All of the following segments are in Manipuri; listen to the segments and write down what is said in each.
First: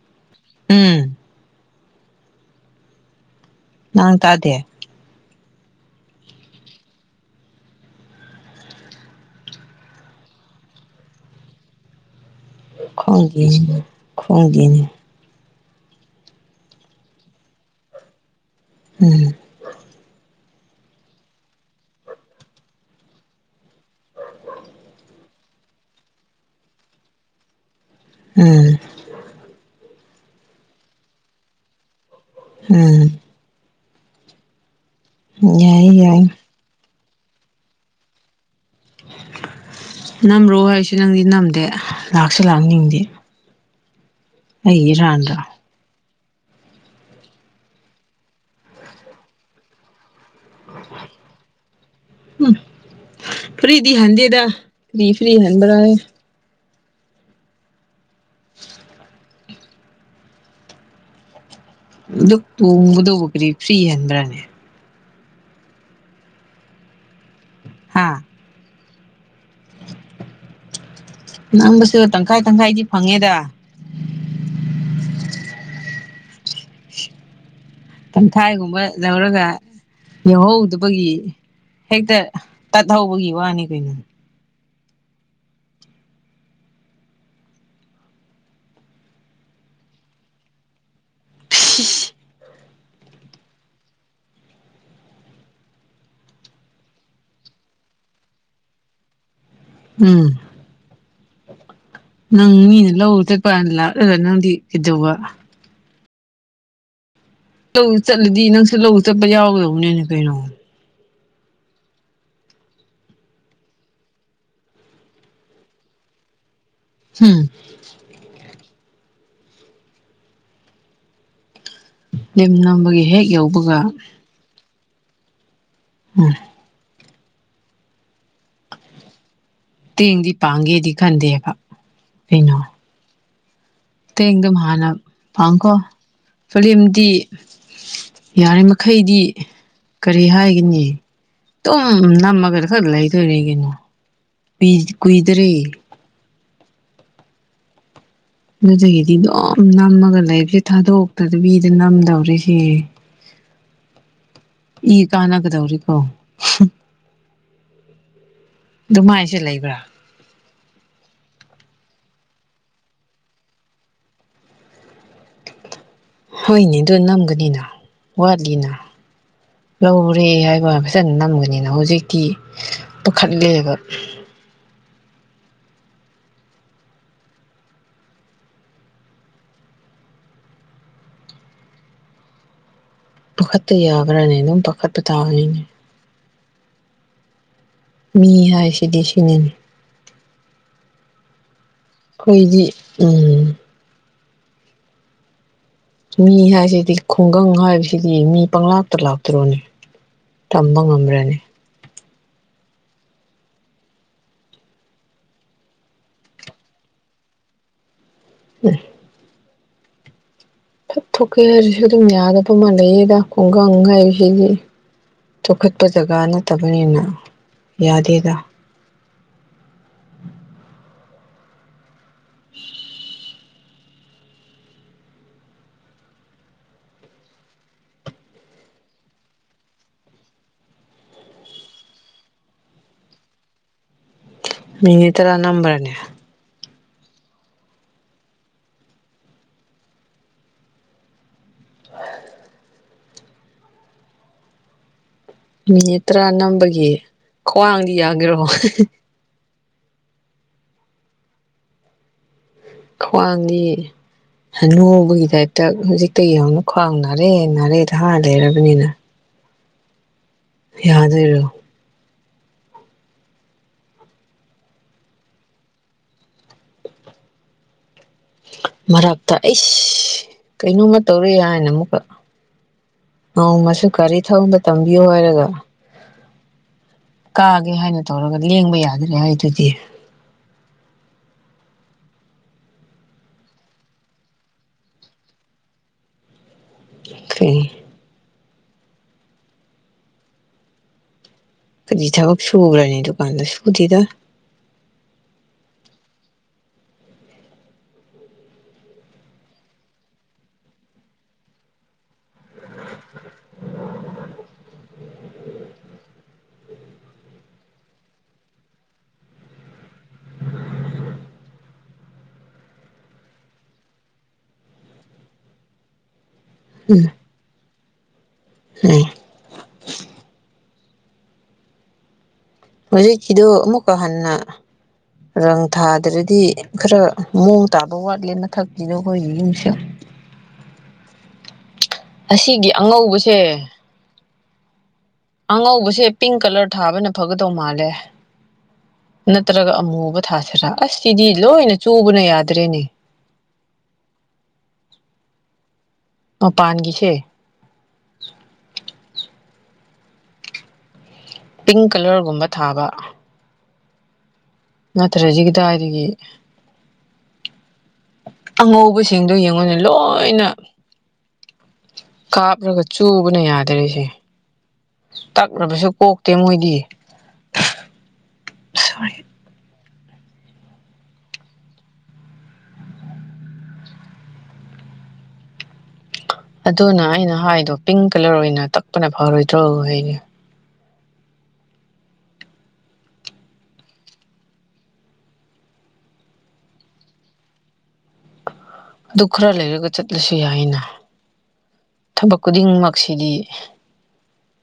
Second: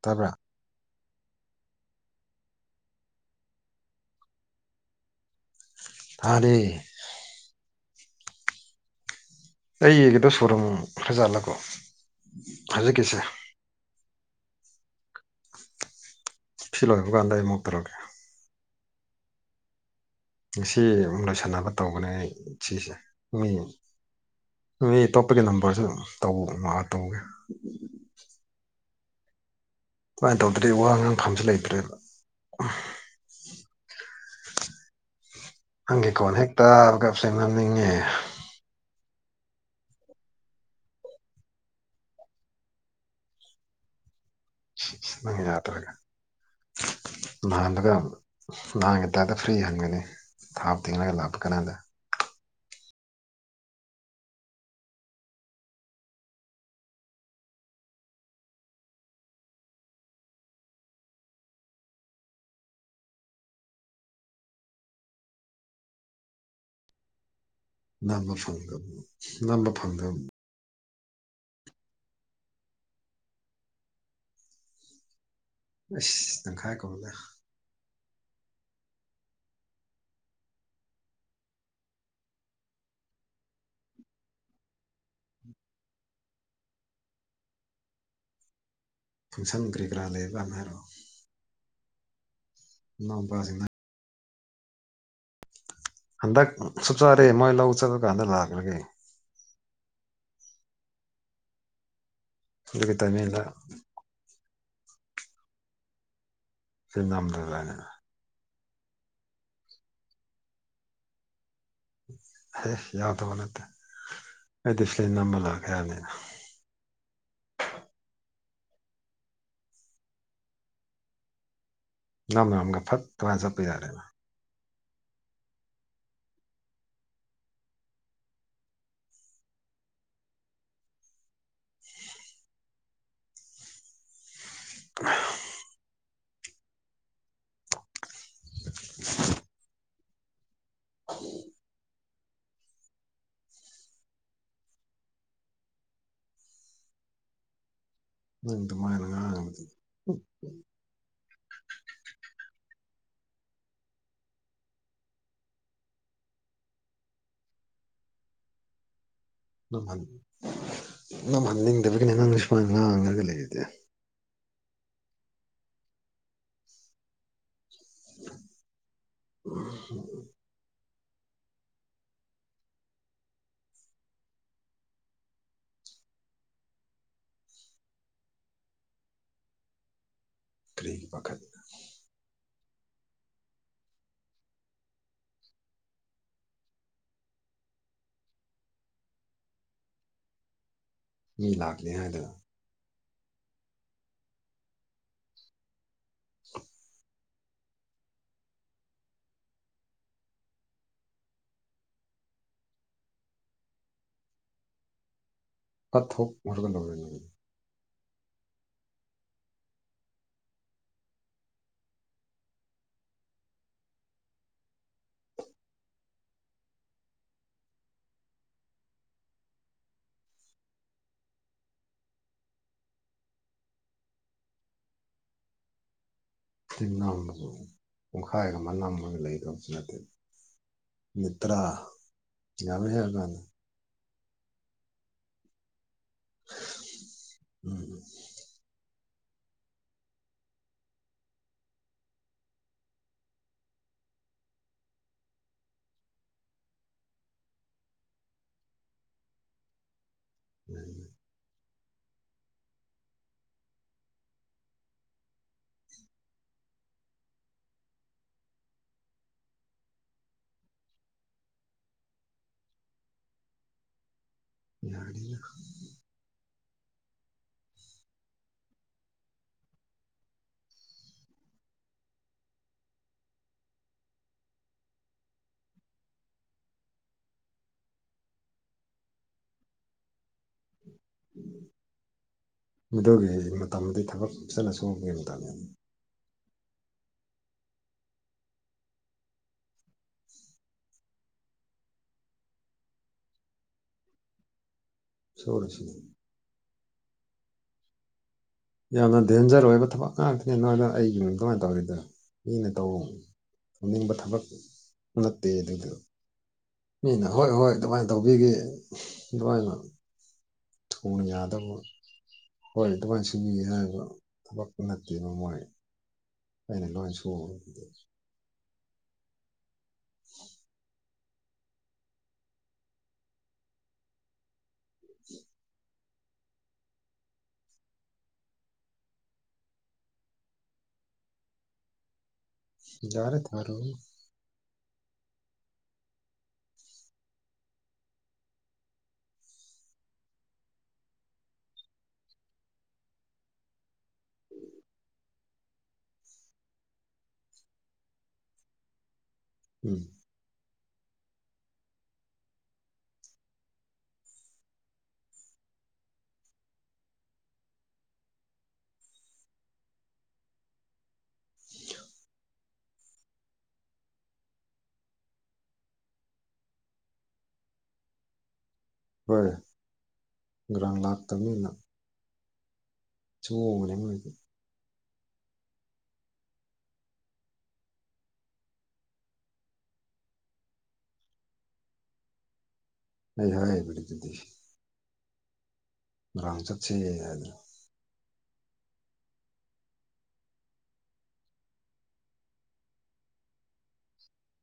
ꯇꯥꯕ꯭ꯔꯥ ꯎꯝ ꯅꯪ ꯇꯥꯗꯦ ꯇꯥꯗꯦ ꯑꯩ ꯌꯦꯡꯒꯦꯗꯣ ꯁꯣꯔꯨꯝ ꯐꯖꯥꯠꯂꯀꯣ꯫ ꯈꯪꯗꯦꯅꯦ ꯈꯪꯗꯦꯅꯦ꯫ ꯁꯤ ꯂꯣꯏꯈ꯭ꯔꯕ ꯀꯥꯟꯗ ꯑꯩ ꯑꯃꯨꯛ ꯇꯧꯔꯛꯀꯦ꯫ ꯎꯝ꯫ ꯉꯁꯤ ꯂꯣꯏꯁꯟꯅꯕ ꯇꯧꯕꯅꯦ ꯑꯩ ꯁꯤꯁꯦ ꯃꯤ ꯃꯤ ꯑꯇꯣꯞꯄꯒꯤ ꯅꯝꯕꯔꯁꯨ ꯇꯧ ꯃꯥ ꯇꯧꯒꯦ꯫ ꯎꯝ꯫ ꯃꯥꯏ ꯇꯧꯗ꯭ꯔꯤ ꯋꯥ ꯉꯥꯡꯐꯝꯁꯨ ꯂꯩꯇ꯭ꯔꯦꯕ꯫ ꯎꯝ꯫ [unintelligible] ꯌꯥꯏ ꯅꯪꯒꯤ ꯌꯥꯏ ꯀꯣꯜ ꯍꯦꯛ ꯇꯥꯕꯒ [inaudible] ꯅꯤꯡꯉꯦ꯫ ꯅꯝꯕ꯭ꯔꯣ ꯍꯥꯏꯁꯤ ꯅꯪꯗꯤ ꯅꯝꯗꯦ ꯂꯥꯛꯁꯨ ꯂꯥꯛꯅꯤꯡꯗꯦ꯫ ꯑꯩ ꯅꯪ ꯏꯔꯥꯟꯗ꯭ꯔꯥ ꯌꯥꯗ꯭ꯔꯒ꯫ [unintelligible] ꯅꯍꯥꯟꯒꯤ ꯇꯥꯏꯞꯇ ꯐ꯭ꯔꯤ ꯍꯟꯒꯅꯤ꯫ ꯊꯥꯎ ꯇꯤꯡꯉꯒ ꯂꯥꯛꯄ ꯀꯥꯅꯗ꯫ ꯎꯝ ꯐ꯭ꯔꯤꯗꯤ ꯍꯥꯟꯗꯦꯗ ꯀꯔꯤ ꯐ꯭ꯔꯤ ꯍꯟꯕꯔꯥ ꯏ꯫ [inaudible] ꯑꯗꯨꯛ ꯇꯣꯡꯕꯗꯨꯕꯨ ꯀꯔꯤ ꯐ꯭ꯔꯤ ꯍꯟꯕ꯭ꯔꯥꯅꯦ꯫ ꯍꯥ ꯅꯝꯕ ꯐꯪꯗꯕꯨ ꯅꯝꯕ ꯐꯪꯗꯕꯕꯨ꯫ ꯅꯝꯕꯁꯨ ꯇꯪꯈꯥꯏ ꯇꯪꯈꯥꯏꯗꯤ ꯐꯪꯉꯦꯗ꯫ ꯑꯁ ꯇꯪꯈꯥꯏ ꯀꯧꯗ꯫ ꯇꯪꯈꯥꯏꯒꯨꯝꯕ ꯂꯧꯔꯒ ꯌꯧꯍꯧꯗꯕꯒꯤ ꯍꯦꯛꯇ ꯇꯠꯍꯧꯕꯒꯤ ꯋꯥꯅꯤ ꯀꯩꯅꯣ꯫ ꯐꯪꯁꯟ ꯀ꯭ꯔꯤ ꯀꯥꯔꯥ ꯂꯩꯔꯥ ꯀꯥꯟꯗ ꯍꯥꯏꯔꯛꯑꯣ꯫ [unintelligible] [inaudible] ꯍꯟꯗꯛ ꯁꯨꯛꯁꯥꯗꯩ ꯃꫭꯏ ꯂꯧ ꯆꯠꯂꯥ ꯀꯥꯟꯗ ꯂꯥꯛꯔꯒꯦ꯫ ꯎꯝ ꯅꯪ ꯃꯤꯅ ꯑꯗꯨꯒꯤ ꯂꯧ ꯇꯥꯏꯃꯤꯡꯗ ꯆꯇꯄ ꯉꯥꯟꯗ ꯂꯥꯛ ꯔꯨꯒ ꯅꯪꯗꯤ ꯀꯩꯗꯧꯕ꯫ ꯐꯤꯜꯃ ꯅꯝꯗꫭꯏꯕ ꯑꯩꯅ꯫ ꯂꯧ ꯆꯠꯂꯗꯤ ꯅꯪꯁꯨ ꯂꯧ ꯆꯠꯄ ꯌꯥꯎꯒꯗꯧꯕꯅꯤꯅꯦ ꯀꯩꯅꯣ꯫ ꯍꯦ ꯌꯥꯎꯗꯧꯕ ꯅꯠꯇꯦ ꯑꯩꯗꯤ ꯐꯤꯂꯝ ꯅꯝꯕ ꯂꯥꯛꯀꯦ ꯍꯥꯏꯕꯅꯤꯗ꯫ ꯍꯨꯝ꯫ ꯅꯝ ꯐꯤꯂꯝ ꯅꯝꯒ ꯐꯠ ꯅꯝꯕꯒꯤ ꯍꯦꯛ ꯇꯣꯉꯥꯟ ꯆꯠꯄ ꯌꯧꯕꯒ ꯌꯥꯔꯦꯅ [unintelligible] ꯇꯦꯡꯗꯤ ꯄꯥꯡꯒꯦꯗꯤ ꯈꯟꯗꯦꯕ ꯀꯩꯅꯣ꯫ ꯇꯦꯡꯗꯨꯝ ꯍꯥꯟ ꯄꯥꯡꯈꯣ꯫ ꯐꯤꯂꯝꯗꯤ ꯌꯥꯔꯤ ꯃꯈꯩꯗꯤ ꯀꯔꯤ ꯍꯥꯏꯒꯅꯤ꯫ ꯏ ꯇꯨꯝ ꯎꯝ ꯅꯝꯒ ꯈꯔ ꯂꯩꯗꯧꯔꯤ ꯀꯩꯅꯣ ꯀꯨꯏ ꯀꯨꯏꯗꯔꯦ꯫ ꯅꯪ ꯑꯗꯨꯃꯥꯏꯅ ꯑꯗꯨꯗꯒꯤꯗꯤ ꯉꯥꯡꯕꯗꯤ ꯑꯗꯨꯝ ꯅꯝꯃꯒ ꯂꯩꯕꯁꯦ ꯊꯥꯗꯣꯛꯇꯗꯕꯤꯗ ꯅꯝꯗꯧꯔꯤꯁꯤ꯫ ꯏ ꯀꯥꯟꯅꯒꯗꯧꯔꯤꯀꯣ꯫ ꯑꯗꯨꯃꯥꯏꯁꯦ ꯂꯩ ꯅꯝꯍꯟ ꯅꯝꯍꯟꯅꯤꯡꯗꯕꯒꯤꯅꯤ ꯅꯪꯅ ꯁꯨꯃꯥꯏꯅ ꯉꯥꯡꯉꯒ ꯂꯩꯔꯤꯗꯤ꯫ ꯍꯣꯏꯅꯦ ꯑꯗꯨ ꯅꯝꯒꯅꯤꯅ ꯋꯥꯠꯂꯤꯅ ꯂꯧꯔꯦ ꯍꯥꯏꯕ ꯐꯖꯟꯅ ꯅꯝꯒꯅꯤꯅ ꯍꯧꯖꯤꯛꯇꯤ ꯄꯥꯈꯠꯂꯦꯕ ꯀꯔꯤꯒꯤ ꯄꯥꯈꯠꯂꯤꯕ ꯄꯥꯈꯠꯇ ꯌꯥꯕ꯭ꯔꯥꯅꯦ ꯑꯗꯨꯝ ꯄꯥꯈꯠꯄ ꯇꯥꯕꯅꯤꯅꯦ ꯃꯤ ꯍꯥꯏꯁꯤꯗꯤ ꯁꯤꯅꯤꯅꯦ ꯃꯤ ꯂꯥꯛꯒꯅꯤ ꯍꯥꯏ ꯈꯣꯏꯗꯤ ꯎꯝ ꯃꯤ ꯍꯥꯏꯁꯤꯗꯤꯀꯣ ꯈꯨꯡꯒꯪ ꯍꯥꯏꯕꯁꯤꯗꯤ ꯃꯤ ꯄꯪꯂꯥꯛꯇ ꯂꯥꯛꯇ꯭ꯔꯣꯅꯦ ꯇꯝꯕ ꯉꯝꯕ꯭ꯔꯥꯅꯦ ꯀꯠꯊꯣꯛ [unintelligible] ꯎꯝ ꯐꯠ ꯊꯣꯛꯀꯦ ꯍꯥꯏꯔꯤꯁꯨ ꯑꯗꯨꯝ ꯌꯥꯗꯕ ꯑꯃ ꯂꯩꯌꯦꯗ ꯈꯨꯡꯒꯪ ꯍꯥꯏꯕꯁꯤꯗꯤ ꯆꯥꯎ ꯈꯠꯄ ꯖꯒꯥ ꯅꯠꯇꯕꯅꯤꯅ ꯌꯥꯗꯦꯗ [inaudible] ꯐꯤꯂꯝ ꯅꯝꯕꯕꯨ ꯄꯨꯡꯈꯥꯏ ꯑꯃ ꯅꯝꯃꯒ ꯂꯩꯒꯗꯕꯁꯨ ꯅꯠꯇꯦ ꯃꯅꯤꯠ ꯇꯔꯥ ꯌꯥꯝꯃꯦ ꯍꯥꯏꯀꯥꯟꯗ ꯃꯤꯅꯤꯠ ꯇꯔꯥ ꯅꯝꯕꯔꯥꯅꯦ [inaudible] ꯎꯝ [inaudible] ꯃꯤꯅꯤꯠ ꯇꯔꯥ ꯅꯝꯕꯒꯤ ꯈ꯭ꯋꯥꯡꯗꯤ ꯌꯥꯒꯦꯔꯣ ꯑꯝ ꯈ꯭ꯋꯥꯡꯗꯤ ꯍꯥꯅꯨꯕꯒꯤ ꯇꯥꯏꯞꯇ ꯍꯧꯖꯤꯛꯇꯒꯤ ꯍꯧꯅ ꯈ꯭ꯋꯥꯡ ꯅꯥꯔꯦ ꯅꯥꯔꯦꯗ ꯍꯥꯏꯔ ꯂꯩꯔꯕꯅꯤꯅ ꯌꯥꯗꯣꯏꯔꯣ ꯌꯥꯅꯤꯅ [inaudible] ꯃꯔꯛꯇ ꯑꯩꯁ ꯀꯩꯅꯣꯝꯃ ꯇꯧꯔꯦ ꯍꯥꯏꯅ ꯑꯃꯨꯛꯀ ꯅꯣꯡꯃꯁꯨ ꯒꯥꯔꯤ ꯊꯧꯕ ꯇꯝꯕꯤꯌꯨ ꯍꯥꯏꯔꯒ ꯀꯥꯒꯦ ꯍꯥꯏꯅ ꯇꯧꯔꯒ ꯂꯦꯡꯕ ꯌꯥꯗ꯭ꯔꯦ ꯍꯥꯏꯗꯨꯗꯤ ꯑꯗꯨꯒꯤ ꯃꯇꯝꯗꯤ ꯊꯕꯛ ꯆꯠꯂꯁꯨ ꯁꯨꯕꯒꯤ ꯃꯇꯝꯅꯤꯅꯦ ꯀꯔꯤ ꯀꯔꯤ ꯊꯥꯕꯛ ꯁꯨꯕ꯭ꯔꯥꯅꯦ ꯑꯗꯨꯀꯥꯟꯗ ꯁꯨꯨꯗꯦꯗ ꯁꯣꯁꯤ [unintelligible] ꯌꯥꯝꯅ ꯗꯦꯟꯖꯔ ꯑꯣꯏꯕ ꯊꯕꯛ ꯉꯥꯛꯇꯅꯦ ꯅꯣꯏꯅ ꯑꯩꯒꯤ ꯀꯃꯥꯏꯅ ꯇꯧꯔꯤꯗꯣ ꯃꯤꯅ ꯇꯧ ꯊꯝꯅꯤꯡꯕ ꯊꯕꯛ ꯅꯠꯇꯦ ꯑꯗꯨꯗꯨ ꯃꯤꯅ ꯍꯣꯏ ꯍꯣꯏ ꯑꯗꯨꯃꯥꯏꯅ ꯇꯧꯕꯤꯒꯦ ꯑꯗꯨꯃꯥꯏꯅ ꯊꯨꯅ ꯌꯥꯗꯕ ꯍꯣꯏ ꯑꯗꯨꯃꯥꯏ ꯁꯨꯕꯤ ꯍꯥꯏꯕ ꯊꯕꯛ ꯅꯠꯇꯦꯕ ꯃꯣꯏ ꯑꯩꯅ ꯎꯝ ꯂꯣꯏ ꯁꯨꯕꯅꯦ ꯎꯝ [inaudible] ꯍꯧꯖꯤꯛꯀꯤꯗꯣ ꯑꯃꯨꯛꯀ ꯍꯟꯅ ꯔꯪ ꯊꯥꯗ꯭ꯔꯗꯤ ꯈꯔ ꯃꯑꯣꯡ ꯇꯥꯕ ꯋꯥꯥꯠꯂꯦ ꯃꯊꯛꯀꯤꯗꯣ ꯑꯩꯈꯣꯏꯒꯤ ꯌꯨꯝꯁꯦ ꯑꯁꯤꯒꯤ ꯑꯉꯧꯕꯁꯦ ꯌꯥꯔꯦ ꯊꯥꯔꯛꯑꯣ ꯑꯉꯧꯕꯁꯦ ꯄꯤꯡ ꯀꯥꯂ꯭ꯔ ꯊꯥꯕꯅ ꯐꯒꯗꯧ ꯃꯥꯜꯂꯦ ꯅꯠꯇ꯭ꯔꯒ ꯑꯃꯨꯕ ꯊꯁꯤꯔꯥ ꯑꯁ ꯁꯤꯗꯤ ꯂꯣꯏꯅ ꯆꯨꯕꯅ ꯌꯥꯗ꯭ꯔꯦꯅꯦ ꯃꯄꯥꯟꯒꯤꯁꯦ ꯎꯝ ꯄꯤꯡ ꯀꯂꯔꯒꯨꯝꯕ ꯊꯥꯕ ꯅꯠꯇ꯭ꯔꯗꯤ ꯀꯗꯥꯏꯗꯒꯤ ꯑꯉꯧꯕꯁꯤꯡꯗꯣ ꯌꯦꯡꯉꯣꯅꯦ ꯂꯣꯏꯅ ꯀꯥꯞꯂꯒ ꯆꯨꯕꯅ ꯌꯥꯗ꯭ꯔꯤꯁꯦ ꯇꯛꯔꯕꯁꯨ ꯀꯣꯛꯇꯦ ꯃꯣꯏꯗꯤ ꯁꯣꯔꯤ ꯍꯣꯏ ꯒ꯭ꯔꯥꯡ ꯂꯥꯛꯇꯃꯤꯅ ꯆꯥꯡꯉꯨꯕꯅꯦ ꯃꯣꯏꯗꯤ ꯑꯗꯨꯅ ꯑꯩꯅ ꯍꯥꯏꯗꯣ ꯄꯤꯡ ꯀꯂꯔ ꯑꯣꯏꯅ ꯇꯛꯄꯅ ꯐꯔꯣꯏꯗ꯭ꯔꯣ ꯍꯥꯏꯅ ꯑꯩ ꯍꯥꯏꯔꯤꯕꯗꯨꯗꯤ ꯉꯔꯥꯡ ꯆꯥꯠꯁꯦ ꯍꯥꯏꯗꯅꯥ ꯑꯗꯨ ꯈꯔ ꯂꯩꯔꯒ ꯆꯠꯂꯁꯨ ꯌꯥꯏꯅ ꯊꯕꯛ ꯈꯨꯗꯤꯡꯃꯛꯁꯤꯗꯤ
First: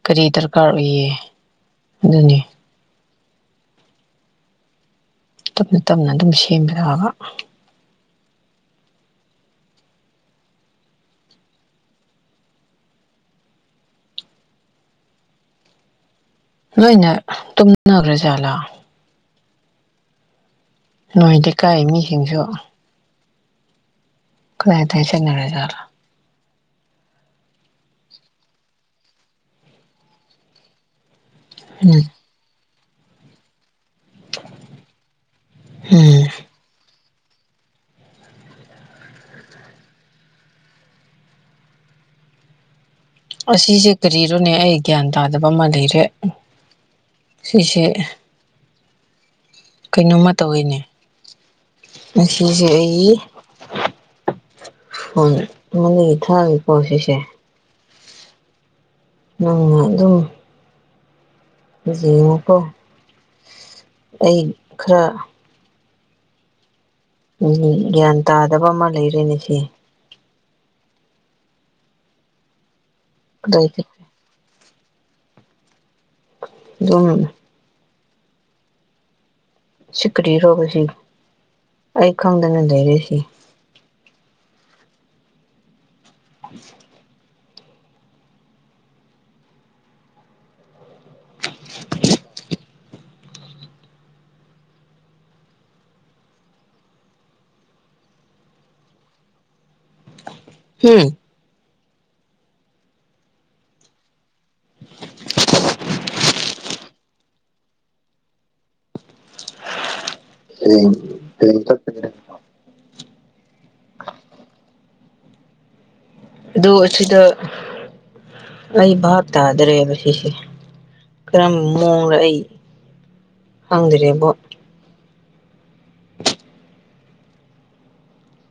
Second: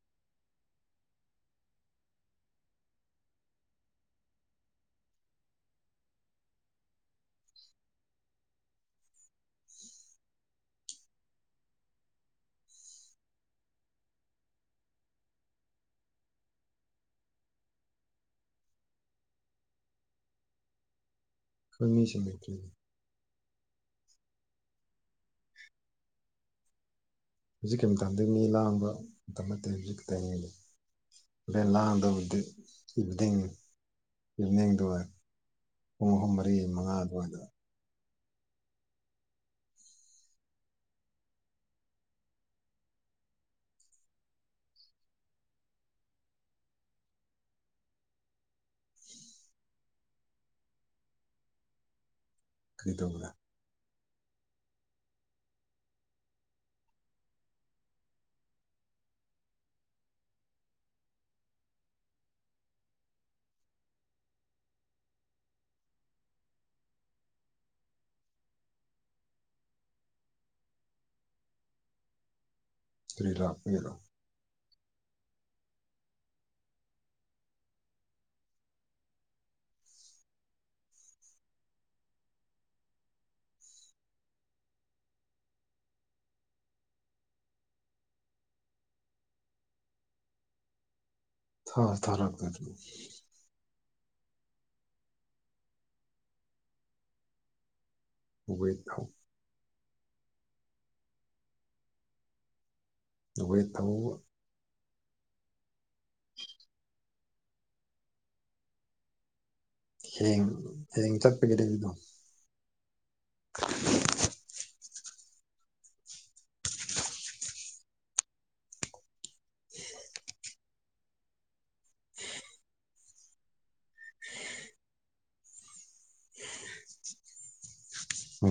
ꯀꯔꯤ ꯗꯔꯀꯥꯔ ꯑꯣꯏꯌꯦ ꯑꯗꯨꯅꯤ ꯇꯞꯅ ꯇꯞꯅ ꯑꯗꯨꯝ ꯁꯦꯝꯕꯤꯔꯛ ꯑꯒ ꯂꯣꯏꯅ ꯇꯨꯝꯅꯒ꯭ꯔꯥ ꯖꯥꯠꯂꯥ ꯅꯣꯏ ꯀꯥꯏ ꯑꯩꯈꯣꯏ ꯃꯤꯁꯤꯡ ꯃꯤꯁꯤꯡꯁꯨ ꯂꯩꯇꯦ ꯀꯗꯥꯏ ꯀꯗꯥꯏ ꯆꯥꯠꯅꯈꯔꯖꯠꯂꯥ ꯍꯧꯖꯤꯛꯀꯤ ꯃꯇꯝꯗ ꯃꯤ ꯂꯥꯡꯕ ꯃꯇꯝ ꯅꯠꯇꯦ ꯍꯧꯖꯤꯛꯀꯤꯛ ꯇꯥꯏꯃꯤꯡꯗ ꯎꯝ ꯂꯥꯡꯗꯕꯗꯤ ꯏꯚꯤꯅꯤꯡ ꯏꯚꯤꯅꯤꯡꯗꯨ ꯋꯥꯏ ꯄꯨꯡ ꯎꯝ ꯑꯍꯨꯝ ꯃꯔꯤ ꯃꯉꯥꯗꯨꯋꯥꯏꯗ ꯑꯁꯤꯁꯦ ꯀꯔꯤꯔꯣꯅꯦ ꯑꯩ ꯒ꯭ꯌꯥꯟ ꯇꯥꯗꯕ ꯑꯃ ꯂꯩꯔꯦ ꯁꯤꯁꯦ ꯀꯩꯅꯣꯝꯃ ꯇꯧꯋꯤꯅꯦ ꯉꯁꯤꯁꯦ ꯀꯔꯤ ꯑꯩ ꯇꯧꯕ꯭ꯔꯥ ꯍꯣꯏ [unintelligible] ꯊꯥꯡ ꯄꯣ ꯁꯤꯁꯦ ꯅꯪꯅ ꯑꯗꯨꯝ ꯅꯣꯏꯖꯨ ꯌꯦꯡꯉꯣꯀꯣ ꯑꯩ ꯈꯥꯔ ꯎꯝ ꯒꯌꯥꯟ ꯇꯥꯗꯕ ꯑꯃ ꯂꯩꯔꯦꯅꯦ ꯁꯤ ꯀꯔꯤꯔꯥ ꯑꯗꯨꯏꯗꯤ ꯀꯔꯤꯔꯥ ꯑꯗꯨꯝ ꯁꯤ ꯀ꯭ꯔꯤꯔꯣꯕ ꯁꯤ ꯑꯩ ꯈꯪꯗꯅ ꯂꯩꯔꯦꯁꯤ [unintelligible] ꯊꯥꯁꯨ ꯊꯥꯔꯛꯇꯅ ꯎꯕꯩ ꯇꯥꯎ ꯍꯨꯝ ꯇꯩꯌꯦ ꯇꯧꯕꯥ ꯍꯌꯦꯡ ꯍꯌꯦꯡ ꯆꯠꯄꯒꯤꯗꯣ ꯑꯗꯨꯗꯣ [unintelligible] ꯑꯗꯨ ꯑꯁꯤꯗ ꯑꯩ ꯚꯥꯞ ꯇꯥꯗ꯭ꯔꯦꯕ ꯁꯤꯁꯦ ꯀꯔꯝꯕ ꯃꯑꯣꯡꯗ ꯑꯩ ꯈꯪꯗ꯭ꯔꯦꯕꯣ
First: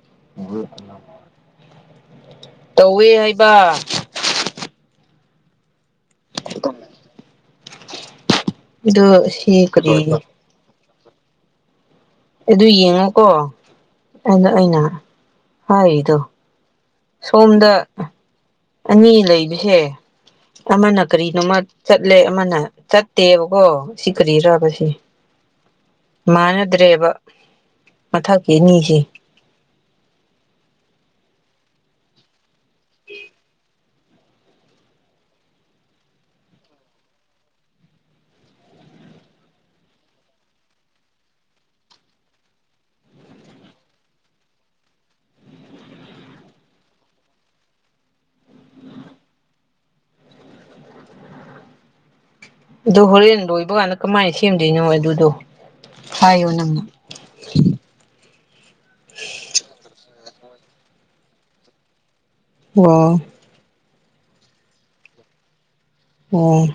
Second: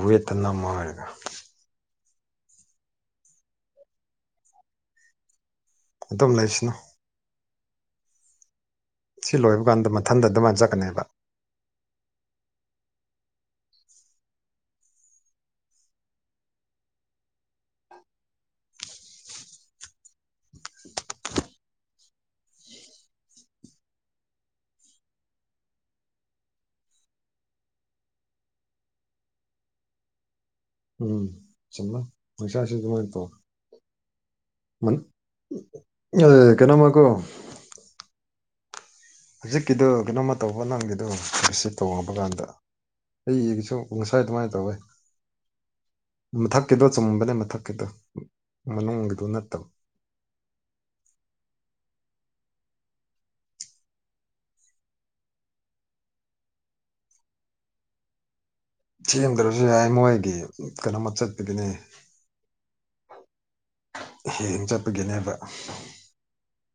ꯕꯨꯌꯦꯠꯇ ꯅꯝꯃꯣ ꯍꯥꯏꯔꯒ ꯇꯧꯋꯦ ꯍꯥꯏꯕ ꯑꯗꯨꯝ ꯂꯩꯁꯅꯨ ꯑꯗꯨ ꯁꯤ ꯂꯣꯏꯕ ꯀꯥꯟꯗ ꯀꯔꯤ ꯃꯊꯟꯗ ꯑꯗꯨꯃꯥꯏꯅ ꯆꯠꯀꯅꯦꯕ ꯑꯗꯨ ꯌꯦꯡꯉꯣꯀꯣ ꯑꯗꯨ ꯑꯩꯅ ꯍꯥꯏꯔꯤꯗꯣ ꯁꯣꯝꯗ ꯑꯅꯤ ꯂꯩꯕꯁꯦ ꯑꯃꯅ ꯀꯔꯤꯅꯣꯃꯥ ꯆꯠꯂꯦ ꯑꯃꯅ ꯆꯠꯇꯦꯕꯀꯣ ꯁꯤ ꯀ꯭ꯔꯤꯔꯕꯁꯦ ꯃꯥꯟꯅꯗ꯭ꯔꯦꯕ ꯃꯊꯛꯀꯤ ꯑꯅꯤꯁꯦ ꯎꯝ ꯆꯨꯝꯃꯦ [unintelligible] ꯑꯦ ꯀꯩꯅꯣꯝꯃꯀꯣ ꯍꯧꯖꯤꯛꯀꯤꯗꯣ ꯀꯩꯅꯣꯃ ꯇꯧꯕ ꯅꯪꯒꯤꯗꯣ ꯁꯤ ꯇꯩꯕ ꯀꯥꯟꯗ ꯑꯩꯒꯤꯁꯨ ꯉꯁꯥꯏ ꯑꯗꯨꯃꯥꯏ ꯇꯧꯋꯦ ꯃꯊꯛꯀꯤꯗꯣ ꯆꯨꯝꯕꯅꯦ ꯃꯊꯛꯀꯤꯗꯣ ꯃꯅꯨꯡꯒꯤꯗꯣ ꯅꯠꯇꯕ ꯑꯗꯣ ꯍꯣꯔꯦꯟ ꯂꯣꯏꯕ ꯀꯥꯟꯗ ꯀꯃꯥꯏꯅ ꯁꯦꯝꯗꯣꯏꯅꯣ ꯑꯗꯨꯗꯣ ꯍꯥꯏꯌꯣ ꯅꯪꯅ ꯁꯦꯡꯗ꯭ꯔꯁꯨ ꯌꯥꯏ ꯃꯣꯏꯒꯤ ꯀꯩꯅꯣꯝꯃ ꯆꯠꯄꯗꯒꯤꯅꯦ ꯑꯣ ꯍꯦꯡ ꯆꯠꯄꯒꯤꯅꯦꯕ ꯑꯣ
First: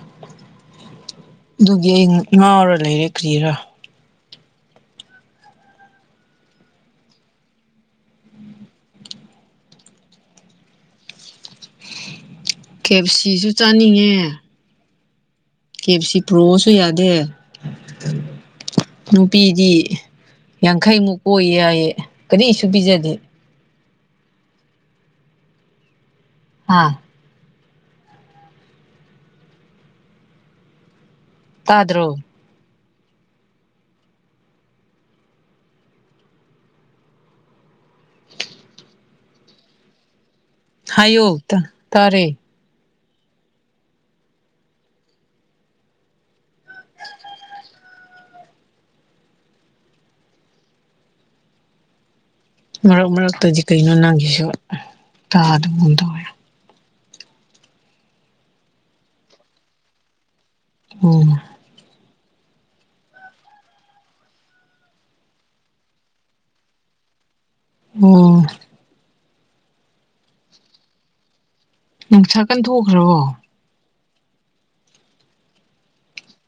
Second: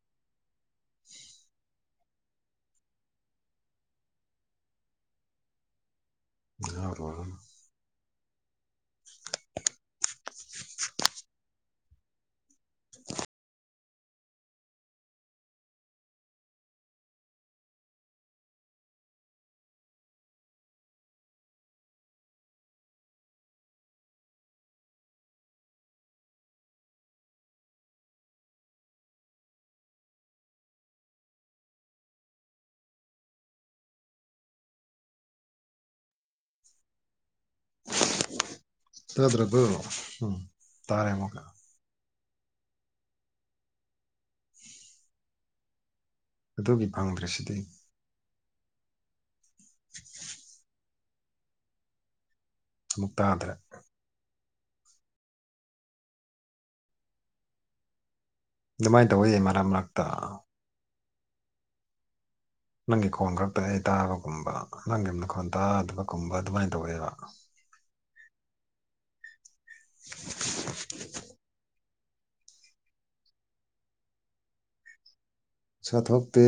[inaudible] ꯑꯗꯨꯒꯤ ꯑꯩ ꯉꯥꯎꯔ ꯂꯩꯔꯦ ꯀ꯭ꯔꯤꯔꯥ ꯉꯥꯎꯔꯨꯔꯅꯨ [unintelligible] ꯀꯦ ꯑꯦꯐ ꯁꯤꯁꯨ ꯆꯥꯅꯤꯡꯉꯦ ꯀꯦ ꯑꯦꯐ ꯁꯤ ꯄꯨꯔꯛꯑꯣꯁꯨ ꯌꯥꯗꯦ ꯅꯨꯄꯤꯗꯤ ꯌꯥꯡꯈꯩꯃꯨꯛ ꯀꯣꯏ ꯌꯥꯏꯌꯦ ꯀꯔꯤꯁꯨ ꯄꯤꯖꯗꯦ ꯍꯥ ꯇꯥꯗ꯭ꯔꯣ ꯇꯥꯗ꯭ꯔꯕꯣ ꯎꯝ ꯇꯥꯔꯦ ꯍꯥꯏꯌꯣ ꯑꯃꯨꯛꯀ ꯇꯥ ꯇꯥꯔꯦ [inaudible] ꯑꯗꯨꯒꯤ ꯐꯪꯗ꯭ꯔꯁꯤꯗꯤ [inaudible] ꯃꯔꯛ ꯑꯃꯨꯛ ꯇꯥꯗ꯭ꯔꯦ ꯃꯔꯛꯇꯗꯤ ꯀꯩꯅꯣ ꯅꯪꯒꯤꯁꯨ ꯇꯥꯗꯕꯒꯨꯝ ꯇꯧꯋꯦ ꯑꯗꯨꯃꯥꯏꯅ ꯇꯧꯋꯦ ꯃꯔꯛ ꯃꯔꯛꯇ ꯎꯝ ꯅꯪꯒꯤ ꯈꯣꯟ ꯈꯛꯇ ꯑꯩ ꯇꯥꯕꯒꯨꯝꯕ ꯅꯪꯒꯤ ꯃꯈꯣꯟ ꯇꯥꯗꯕꯒꯨꯝꯕ ꯑꯗꯨꯃꯥꯏꯅ ꯇꯧꯋꯦꯕ ꯎꯝ [unintelligible] ꯅꯨꯡꯁꯥ ꯀꯟ ꯊꯣꯛꯈ꯭ꯔꯕꯣ ꯁꯥ ꯊꯣꯛꯇꯦ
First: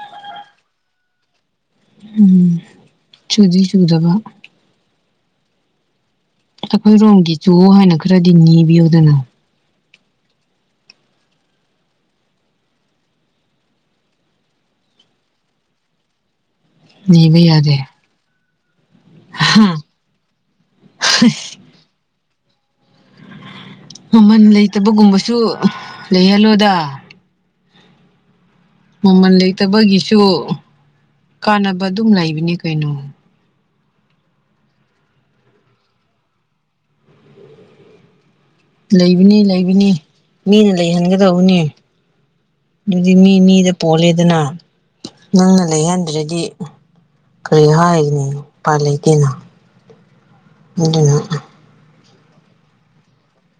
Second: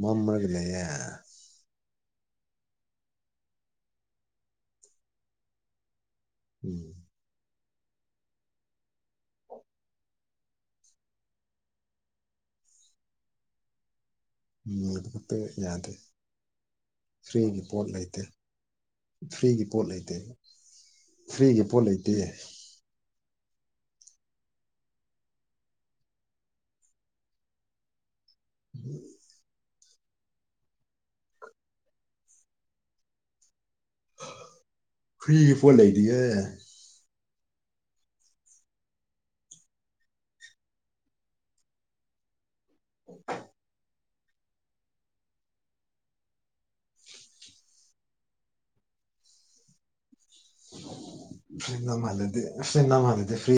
ꯃꯥꯝꯃꯒ ꯂꯩꯌꯦ ꯎꯝ ꯆꯨꯗꯤ ꯆꯨꯗꯕ ꯎꯝ ꯑꯩꯈꯣꯏ ꯔꯣꯝꯒꯤ ꯆꯨ ꯍꯥꯏꯅ ꯈꯔꯗꯤ ꯅꯤꯕꯤꯌꯨꯗꯅ [unintelligible] ꯈꯛꯇ ꯌꯥꯗꯦ ꯅꯤꯕ ꯐ꯭ꯔꯤꯒꯤ ꯄꯣꯠ ꯌꯥꯗꯦ ꯂꯩꯇꯦ ꯐ꯭ꯔꯤꯒꯤ ꯄꯣꯠ ꯂꯩꯇꯦ ꯐ꯭ꯔꯤꯒꯤ ꯄꯣꯠ ꯂꯩꯇꯤꯌꯦ ꯃꯃꯟ ꯂꯩꯇꯕꯒꯨꯝꯕꯁꯨ ꯂꯩꯍꯜꯂꯣꯗ ꯃꯃꯜ ꯂꯩꯇꯕꯒꯤꯁꯨ ꯀꯥꯟꯅꯕ ꯑꯗꯨꯝ ꯂꯩꯕꯅꯦ ꯀꯩꯅꯣ ꯐꯔꯤꯒꯤ ꯄꯣꯠ ꯂꯩꯇꯤꯌꯦ ꯂꯩꯕꯅꯤ ꯂꯩꯕꯅꯤ ꯃꯤꯅ ꯂꯩꯍꯟꯒꯗꯧꯕꯅꯤ ꯑꯗꯨꯗꯤ ꯃꯤ ꯃꯤꯗ ꯄꯣꯜꯂꯦꯗꯅ ꯅꯪꯅ ꯂꯩꯍꯟꯗ꯭ꯔꯗꯤ ꯀꯔꯤ ꯍꯥꯏꯒꯅꯤ ꯎꯄꯥꯏ ꯂꯩꯇꯦꯅ ꯑꯗꯨꯅ ꯐꯤꯂꯝ ꯅꯥꯝꯍꯜꯂꯗꯤ ꯐꯤꯅꯥꯝꯍꯜꯂꯗꯤ ꯐ꯭ꯔꯤ